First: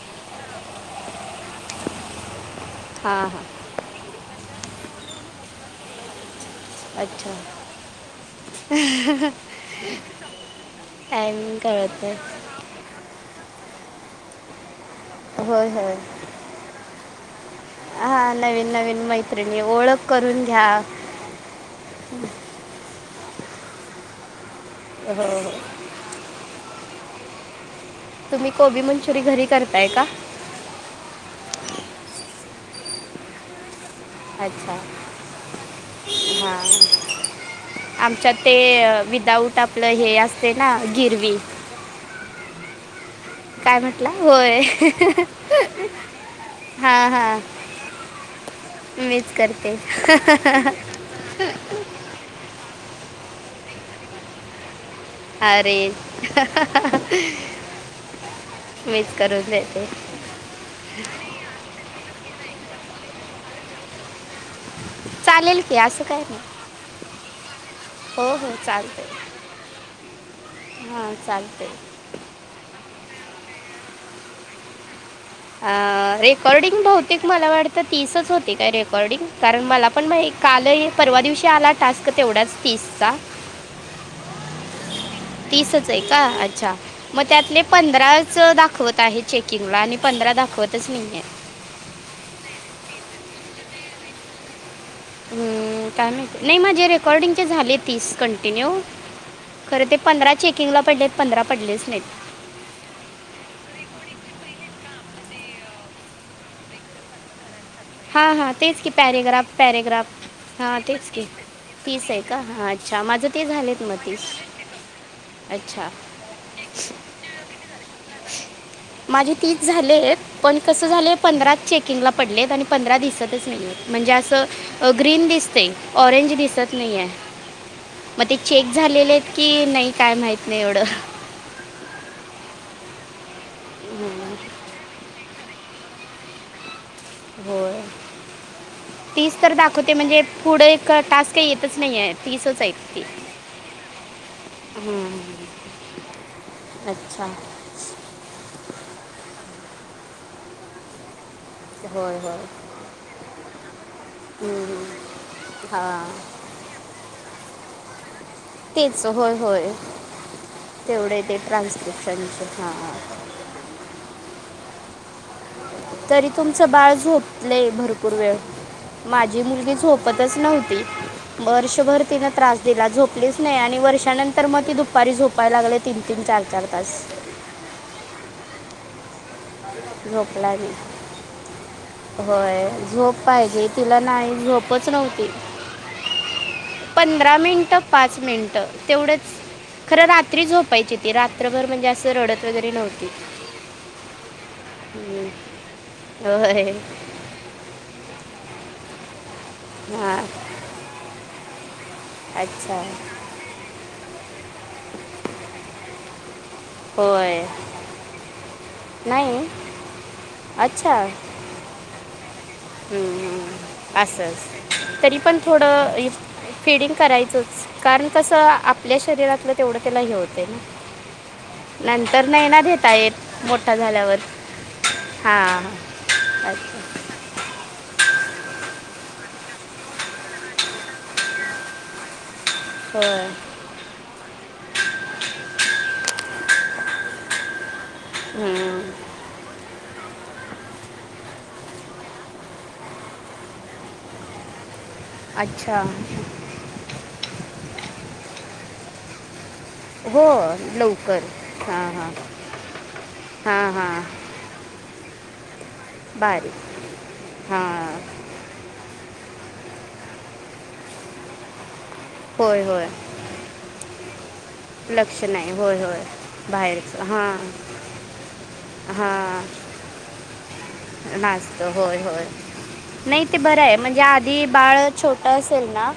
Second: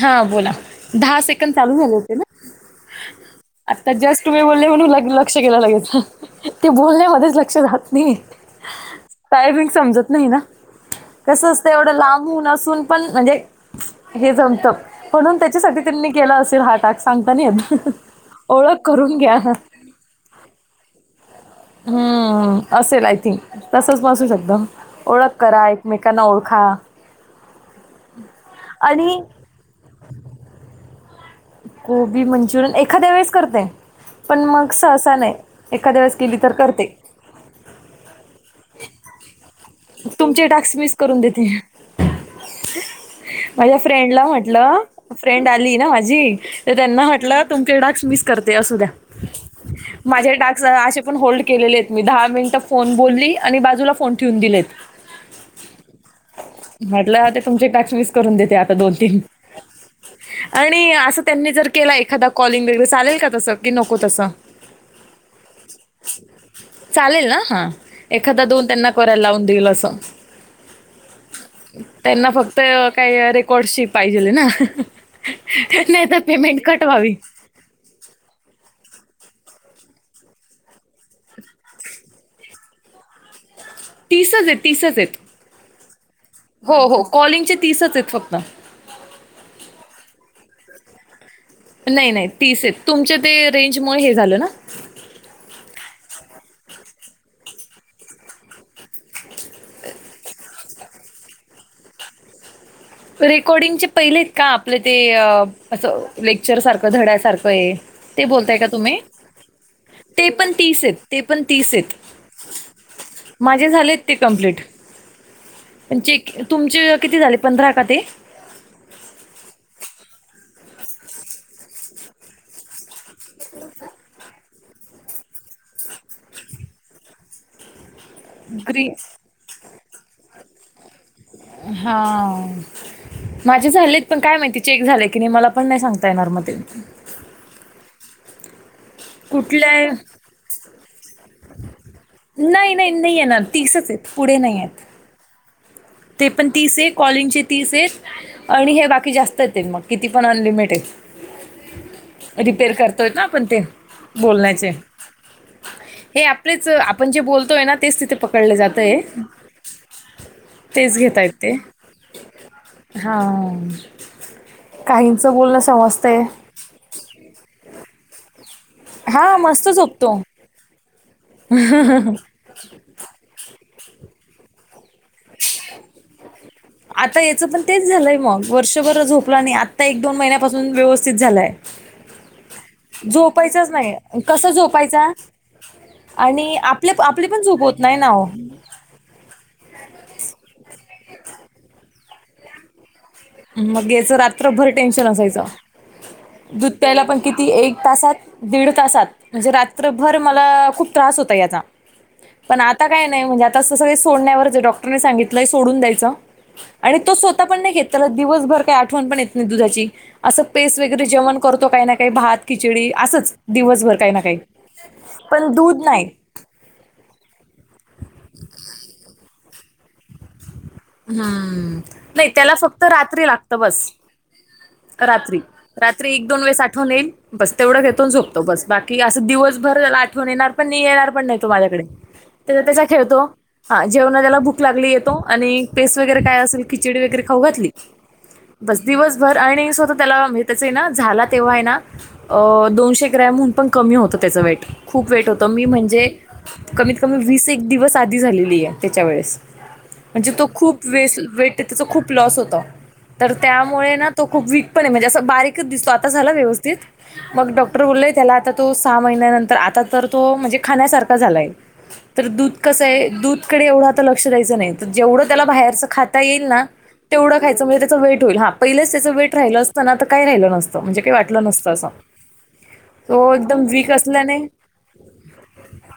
हा बोला दहा सेकंड चालू झाले होते ना. हां हां आता जस्ट तुम्ही बोलले म्हणून लक्ष्याय लागेल ना. ते अच्छा बोलण्यामध्येच लक्ष राहत नाही काय म समजत नाही ना. कसं टायमिंग असतं एवढं कळत नाही लांबून असून पण म्हणजे हे जमतं म्हणून होय त्याच्यासाठी होय त्यांनी केलं असेल हाटॅक सांगता ना. हा नवीन नवीन मैत्रिणी ओळख करून घ्या. हम्म असेल आय थिंक तसच बसू शकत हो ओळख हो करा एक मेकना ओळखा. तुम्ही कोबी आणि मंचुरियन घरी करताय का? कोबी मंचुरियन एखाद्या वेळेस करते. पण मग अच्छा सहसा नाही एखाद्या वेळेस केली तर हां करते. आमच्यात ते विदाऊट आपलं हे तुमचे असते ना टास्क मिस करून गिरवी. [inaudible] माझ्या काय म्हटला फ्रेंडला होय म्हटलं. फ्रेंड आली ना माझी तर त्यांना हां हां म्हटलं तुमचे टास्कस मिस करते असू द्या. मीच करते माझे टास्कस असे पण होल्ड केलेले. मी दहा मिनिटं फोन बोलली आणि बाजूला फोन ठेवून दिलेत. अरे! हाहाहा. म्हटलं आता तुमचे टॅक्स मिस करून देते आता दोन मीच तीन करून देते आणि असं त्यांनी जर केला एखादा कॉलिंग वगैरे चालेल का तसं की नको तसं. चालेल की असं काय नाही चालेल ना हा हो एखादा हो दोन त्यांना चालते करायला लावून तेलासा हां चालते त्यांना फक्त काही रेकॉर्डशी पाहिजेले ना. अ त्यांना आता पेमेंट रेकॉर्डिंग कट व्हावी बहुतेक मला वाटत ते तीसच होती काय रेकॉर्डिंग कारण मला पण मा काल परवा दिवशी आला टास्क तेवढाच. पिस्सा. तीसच आहेत तीसच आहेत. तीसच आहे का अच्छा हो हो मग कॉलिंगचे त्यातले तीसच आहेत फक्त पंधराच दाखवत आहेत. चेकिंग ला आणि पंधरा दाखवतच नाहीये. नाही नाही तीस आहेत तुमच्या ते रेंजमुळे हे झाल ना. हम् काय माहिती नाही माझे रेकॉर्डिंगचे झाले तीस कंटिन्यू खरं ते पंधरा चेकिंग ला पडलेत पंधरा पडलेच नाहीत रेकॉर्डिंगचे पहिले आहेत का आपलं ते असं लेक्चर सारखं धड्यासारखं हे. हा हा तेच की पॅरेग्राफ पॅरेग्राफ, ते पण हा तीस आहेत तेच ते की, पण तीस आहेत आहे का हा. अच्छा माझं ते माझे झालेत म ते तीस, कम्प्लीट अच्छा. पण चेक तुमचे किती झाले पंधरा का ते? माझे तीच झालेत पण कस झालेय पंधरा चेकिंग ला पडलेत आणि पंधरा दिस दिसतच नाईये म्हणजे असं ग्रीन दिसते ऑरेंज दिसत नाहीये. मग ते चेक ग्री झालेले आहेत की नाही काय माहित नाही एवढं. हा माझे झालेत पण काय माहिती चेक झाले कि नाही मला पण नाही सांगता येणार म ते. तीच तर कुठल्या दाखवते म्हणजे पुढे एक टास्क ते येतच नाहीय तीसच नाही आहेत नाही ती. नाही येणार तीसच आहेत पुढे नाही आहेत ते पण तीस आहे अच्छा कॉलिंगचे तीस आहेत. आणि हे बाकी जास्त येते मग किती पण अनलिमिटेड. होय होय रिपेर करतोय ना आपण ते, बण्याचे हम्म, हे हां आपलेच आपण जे बोलतोय ना तेच तिथे पकडलं जातय. तेच होय होय. तेच तेवढे घता ते येतंय, ट्रान्स्क्रिप्शनचे हां काहीच बोलन तरी तुमचं बाळ झोपलेय भरपूर वेळ. हां माझी मस्त मुलगी झोपतो झोपतच नव्हती, वर्षभर तिन त्रास तिला झोपलीच नाही आणि वर्षानंतर मग ती दुपारी झोपायला लागली तीन तीन चार चार तास. आता याचं पण तेच झालंय मग वर्षभर झोपला नाही आता एक दोन झोपला महिन्यापासून नाही व्यवस्थित झालाय. होय झोप पाहिजे झोपायचाच तिला नाही कसं झोपच झोपायचा नव्हती. आणि आपले आपली पंधरा पण झोप मिनट होत नाही ना पाच हो मिनट. तेवढंच, खरं रात्री झोपायची ती रात्रभर म्हणजे असं रडत वगैरे नव्हती. मग याच रात्र भर टेन्शन हम्म. असायचा, होय दुध प्यायला पण किती एक तासात, दीड तासात म्हणजे हां रात्रभर मला खूप त्रास होता याचा. पण अच्छा आता काय नाही म्हणजे आता असं सगळ सोडण्यावरच डॉक्टरने सांगितलं सोडून द्यायचं. आणि तो होय स्वतः पण नाही घेत त्याला दिवसभर काही आठवण पण येत नाही दुधाची असं पेसट वगैरे अच्छा जेवण करतो काही ना काही भात खिचडी असंच, हम्म, दिवसभर काही ना काही पण दूध नाही. फिडिंग करायचच, कारण तसं आपल्या शरीरातलं तेवढं त्याला हे होतय. हम्म नाही त्याला फक्त देता रात्री येत लागत मोठा बस झाल्यावर रात्री, हां रात्री एक दोन वेळेस आठवन अच्छा येईल. बस तेवढं घेतो झोपतो बस बाकी असं दिवसभर आठवून येणार पण नाही येणार पण नाही तो माझ्याकडे. त्या त्याच्या खेळतो, होय हा जेवणा त्याला भूक लागली येतो आणि पेस्ट वगैरे काय असेल खिचडी वगैरे खाऊ घातली, बस हम्म, दिवस भर आणि स्वतः त्याला त्याच आहे ना झाला तेव्हा हाय ना अ दोनशे ग्रॅमहून पण कमी होतं त्याचं वेट, खूप वेट होत मी अच्छा म्हणजे कमीत कमी वीस एक दिवस आधी झालेली ए त्याच्या वेळेस हो. म्हणजे तो खूप वेस लवकर वेट त्याचा हां हां खूप लॉस होत. तर हां त्यामुळे ना हां तो खूप वीक पणए, म्हणजे असं बारीकच दिसतो, आता झाला बारीक व्यवस्थित मग डॉक्टर हां बोलले त्याला आता तो सहा महिन्यानंतर आता, तर तो म्हणजे खाण्यासारखा झालाय तर दूध होय कसं होय हाय? दूधकडे एवढं आता लक्ष द्यायचं नाही तर जेवढ लक्ष नाही होय बाहेरच होय खाता येईल ना, बाहेरचं तेवढ खायचं हां म्हणजे त्याच वेट होईल, हा पहिलच त्याच वेट राहिल हां तेला अस काही राहिलं नसतं, म्हणजे काही वाटलं नाचतं नसतं असं, होय होय नाही तो ते बरं एकदम आहे वीक म्हणजे असल्याने आधी बाळ छोट असेल ना,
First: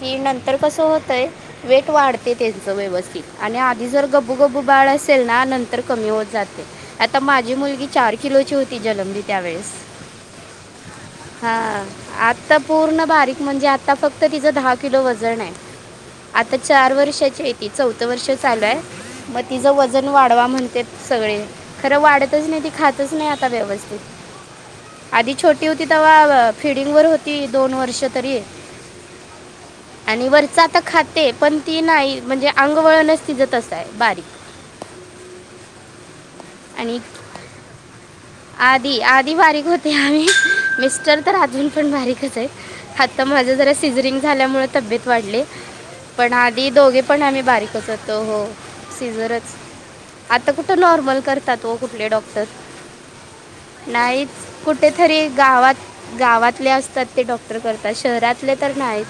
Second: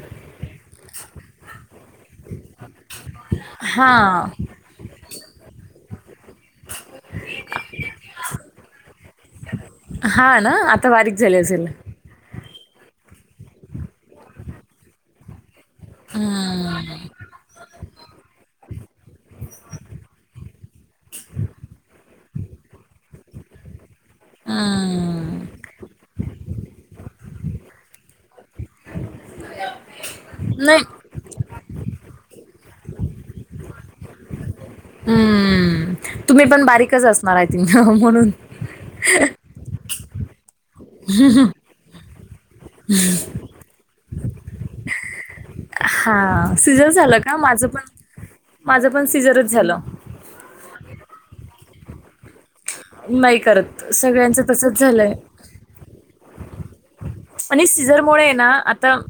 कि नंतर कसं होतय? वेट वाढतय त्याच व्यवस्थित आणि आधी जर हा गब्बू गब्बू बाळ असेल, ना नंतर कमी होत जात. आता माझी मुलगी चार किलोची होती, जनमली त्यावेेळेस हा ना, आता बारीक झाली असेल आता पूर्ण बारीक म्हणजे आता, फक्त तिचं दहा किलो वजन हाय. आता चार वर्षाची आहे. ती चौथं वर्ष चालू हाय, म तिज वजन वाढवा म्हणतेत सगळे, खरं वाढतच नाही ती खातच नाही, आता व्यवस्थित आधी हम्म छोटी होती, तेव्हा फिडिंग वर होती दोन वर्ष तरी आणि वरच आता नाही खाते, पण ती नाही म्हणजे अंगवळणच तिज तसं हाय बारीक हम्म तुम्ही पण आणि बारीकच असणार आहे तिथ म्हणून आधी आधी बारीक होते हा मी मिस्टर तर अजून पण बारीकच हाय, आता माझं जरा सीझरिंग झाल्यामुळे तब्येत वाढले. पण हां, आधी सिझर दोघे झालं पण का? आम्ही माझं पण बारीकच होतो. हो माझं हो पण सिझरच सिजरच झालं. आता कुठं नॉर्मल करतात? ओ कुठले डॉक्टर? नाही करत नाहीच सगळ्यांचं तसंच झालंय कुठेतरी गावात गावातले असतात. ते डॉक्टर आणि करतात, सिझरमुळे आहे ना शहरातले तर आता नाहीच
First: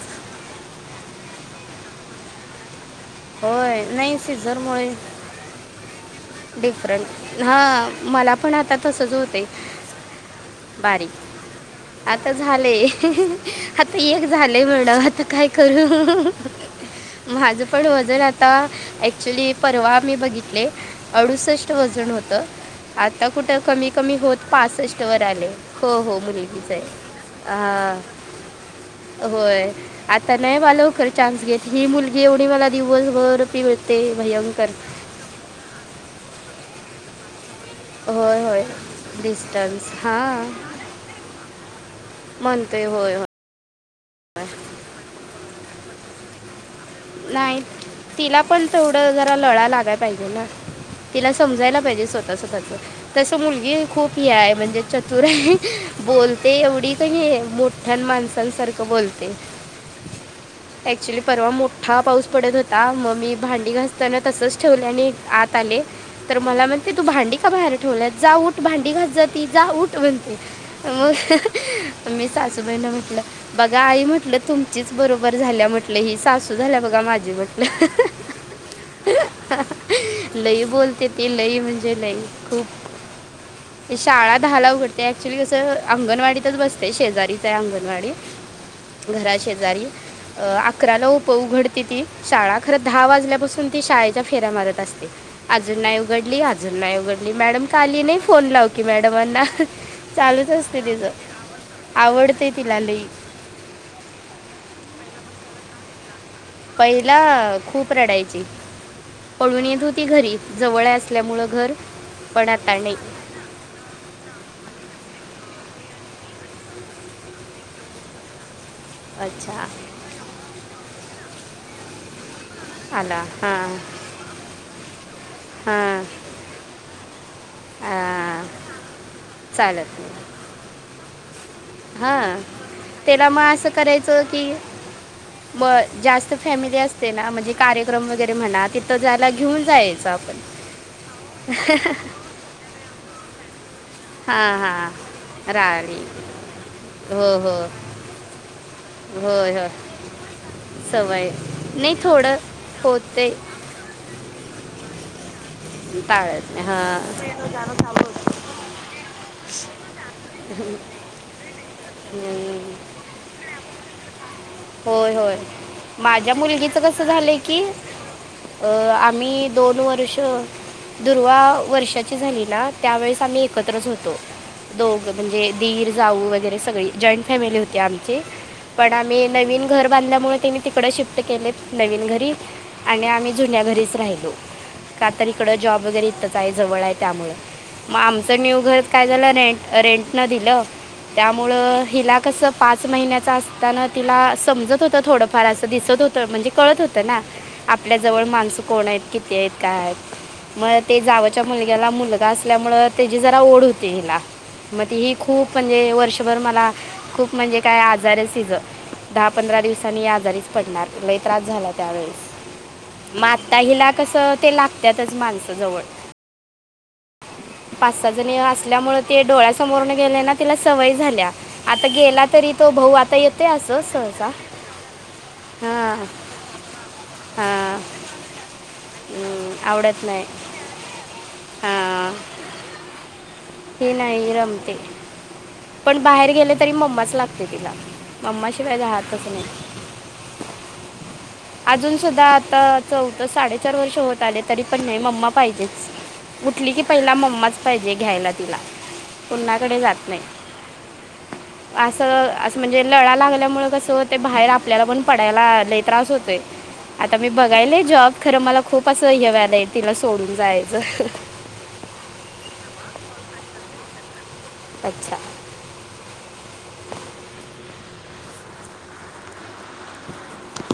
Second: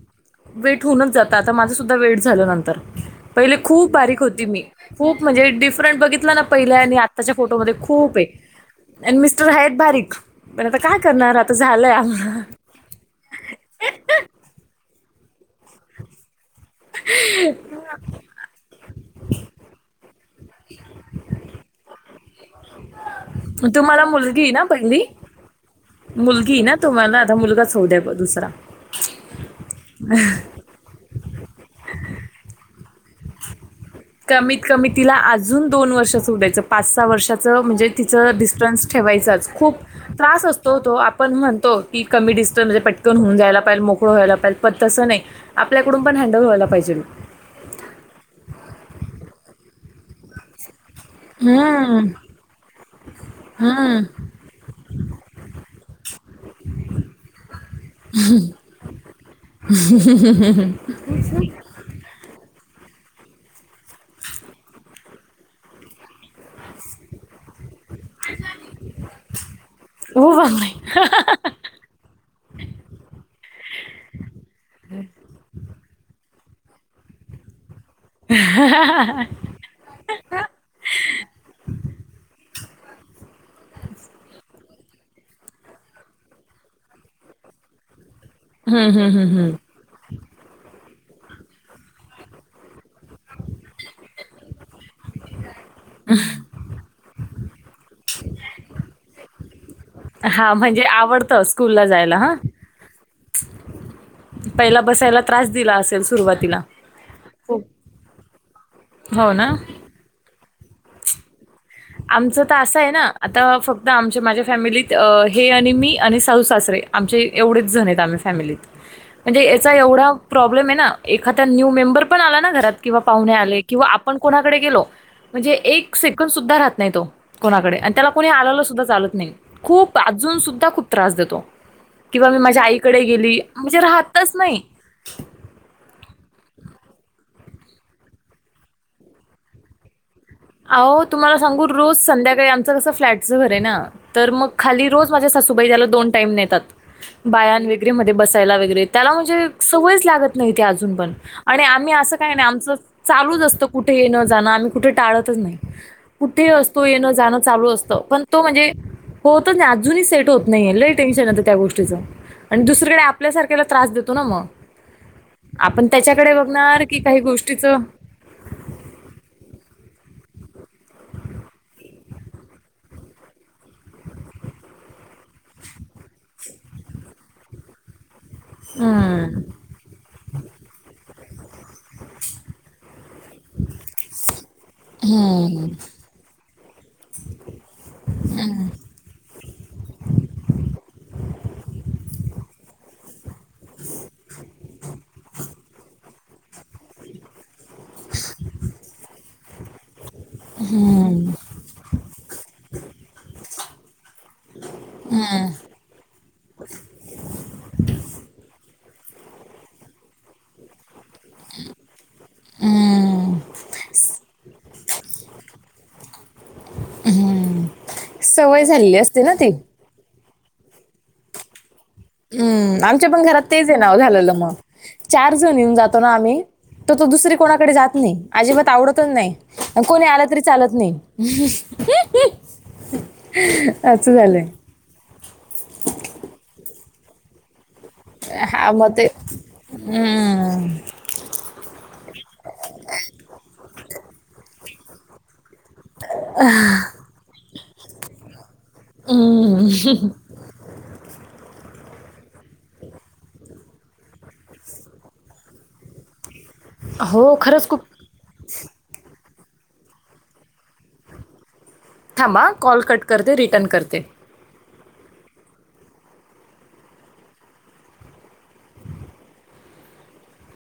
वेट होऊनच जात, आता माझं सुद्धा वेट झालं नंतर पहिले होय खूप नाही बारीक होती मी, सिझरमुळे खूप म्हणजे डिफरंट बघितला ना, पहिल्या आणि आत्ताच्या डिफरंट फोटोमध्ये हां खूप हाए मला पण आता तसंच आणि होते मिस्टर आहेत बारीक, पण आता काय बारीक करणार? आता झालंय आता आंगा झाले आता एक झालंय म्हन आता काय करू? माझ पण वजन आता, ॲक्च्युली परवा आम्ही बघितले. अडुसष्ट वजन होतं. आता कुठं? कमी तुम्हाला कमी होत, मुलगी आहे ना पासष्ट पहिली? वर आलय. हो हो मुलगी आहे मुलगीच ना हाय तुम्हाला? आता मुलगाच होऊ हां. द्या ब दुसरा. व्हय आता नाही बा लवकर चान्स घेत, ही मुलगी एवढी मला दिवसभर पिळ कमीत कमी तिला अजून दोन वर्षाच होवू द्यायचं, पाच, सहा वर्षाचं म्हणजे तिचं होय होय डिस्टन्स ठेवायचांच खूप डिस्टन्स त्रास हां असतो. तो आपण म्हणतो, की कमी डिस्टन्स म्हणजे म्हणतोय होय पटकन होय होऊन जायला पाहिजेल, मोकळं व्हायला पाहिजेल पण तसं नाही, आपल्याकडून पण हँडल व्हायला पाहिजेल. नाही तिला पण तेवढं, जरा लळा लागाय पाहिजे ना. तिला समजायला हम्म पाहिजे स्वतः स्वतःचं तस मुलगी हम्म खूप हे आहे म्हणजे चतुर हे बोलते एवढी कणी मोठ माणसांसारखं बोलते. ॲक्च्युली परवा [unintelligible] मोठा पाऊस पडत होता, मग मी भांडी घासताना तसच ठेवले आणि आत आले. तर मला म्हणते तू भांडी का बाहेर? ठेवल्यात जा. ऊठ भांडी घास जा ती, जा उठ हो म्हणतेय बापरे. मग मी सासूबाईना म्हटलं, बघा आई म्हटलं तुमचीच बरोबर झाल्या म्हटलं, ही सासू झालीया बघा, माझी म्हटलं लई बोलते ती, लई म्हणजे लई खूप [unintelligible] शाळा दहा ला उघडते ऍक्च्युली कसं अंगणवाडीतच बसते शेजारीच आहे अंगणवाडी. हम्म हम्म घरा हम्म हम्म शेजारी अ अकराला उ प उघडते ती शाळा खरं दहा वाजल्यापासून ती शाळेच्या फेऱ्या मारत असते. अजून नाही उघडली, अजून नाही उघडली, मॅडम का आली नाही? फोन लाव की मॅडमांना. चालूच हा असतंय म्हणजे तिच आवडतं स्कूलला जायला हा आवडते तिला लई पहिला बसायला त्रास दिला असेल सुरुवातीला? पहिला खूप रडायची हो ना पळून येत होती घरी. जवळ आहे असल्यामुळं घर. आमचं पण तर आता असं आहे नाही ना आता फक्त आमच्या माझ्या फॅमिलीत हे आणि मी आणि सासू - सासरे आमचे एवढेच जण आहेत आम्ही फॅमिलीत. म्हणजे अच्छा याचा एवढा प्रॉब्लेम आहे ना, एखादा न्यू मेंबर पण आला ना घरा त किंवा आला पाहुणे आले हां किंवा आपण कोणाकडे गेलो म्हणजे एक हां सेकंद सुद्धा राहत नाही तो. कोणाकडे आणि त्याला कोणी आ, आलेलं सुद्धा चालत नाही चालत खूप नाही अजून सुद्धा खूप त्रास देतो. किंवा मी हां माझ्या आईकडे त्याला गेली मग म्हणजे राहतच नाही. म जास्त फॅमिली असते ना म्हणजे कार्यक्रम वगैरे म्हणा तिथं जायला घेऊन जायचं आपण अवो तुम्हाला सांगू रोज संध्याकाळी आमचं कसं फ्लॅटचं घर आहे ना. तर मग हां खाली रोज माझ्या हां सासूबाई त्याला राळी दोन टाईम नेतात हो हो बायान वगैरे मध्ये, बसायला वगैरे. त्याला म्हणजे होय हो सवयच लागत नाही ती अजून पण सवय आणि आम्ही नाही असं काही थोडं नाही आमचं होते चालूच असतं. कुठे येणं- जाणं आम्ही कुठे टाळतच नाही. कुठे टाळत नाही असतो हां येण जाणं चालू असतं पण तो म्हणजे होतच नाही अजूनही सेट होत नाही, लई टेन्शन येतं त्या गोष्टीच हम्म आणि दुसरीकडे आपल्यासारख्याला त्रास देतो ना मग होय होय आपण त्याच्याकडे माझ्या मुलगीच बघणार की कस काही झालंय की, गोष्टीचं अ आम्ही दोन वर्ष दुर्वा वर्षाची झाली ना त्यावेेळेस आम्ही एकत्रच होतो. दोघं म्हणजे दीर जाऊ वगैरे सगळी जॉईंट फॅमिली होती आमची पण आम्ही हम्म. नवीन घर बांधल्यामुळे त्यांनी तिकड शिफ्ट केलेत नवीन घरी आणि आम्ही जुन्या घरीच राहिलो का तर इकडं जॉब वगैरे इथंच आहे जवळ आहे त्यामुळं मग आमचं न्यू घर काय झालं रेंट रेंट न दिलं त्यामुळं हिला कस पाच महिन्याचा असताना तिला समजत होत थोडंफार असं दिसत होत म्हणजे कळत होतं ना आपल्या जवळ माणसं कोण आहेत किती आहेत काय आहेत मग ते जावच्या मुलग्याला मुलगा असल्यामुळे त्याची जरा ओढ होती हिला मग त ही खूप म्हणजे वर्षभर मला खूप म्हणजे काय आजार आहे तिच दहा पंधरा दिवसांनी आजारीच पडणार लय त्रास झाला त्यावेळीस मा हम्म. आता हिला कस ते लागत्यातच माणसं जवळ हम्म पाच सहा जणी सवय झालेली असल्यामुळे असते ते ना ती डोळ्यासमोरून गेले ना तिला सवय झाल्या आता गेला तरी तो हम्म भाऊ आमच्या आता पण घरात येतो तेच आहे असं नाव सहसा झालेलं मग चार जण येऊन जातो हां ना आम्ही तो तो दुसरी कोणाकडे हां जात नाही, अजिबात आवडतचं नाही, हम्म, कोणी आवडत आला नाही तरी चालत नाही. हां हुह्ह्हं ही असं नाही झालंय. रमते पण बाहेर गेले तरी मम्माच लागते तिला मम्मा हा शिवाय मग ते रहातच नाही. हम्म अजून सुद्धा आता चौथं साडेचार वर्ष होत आले तरी पण नाही मम्मा पाहिजेच. उठली की पहिला मम्माच पाहिजे घ्यायला तिला कुणाकडे जात नाही. असं असं म्हणजे लळा लागल्यामुळे कसं होते बाहेर आपल्याला पण पडायला लय त्रास होत होेतय. आता मी हो खरंच खूप बघायलाय जॉब खरं मला खूप असं हे व्हायलय आहे तिला सोडून जायचं. [unintelligible] थांबाआ कॉल कट करते रिटर्न करते. अच्छा!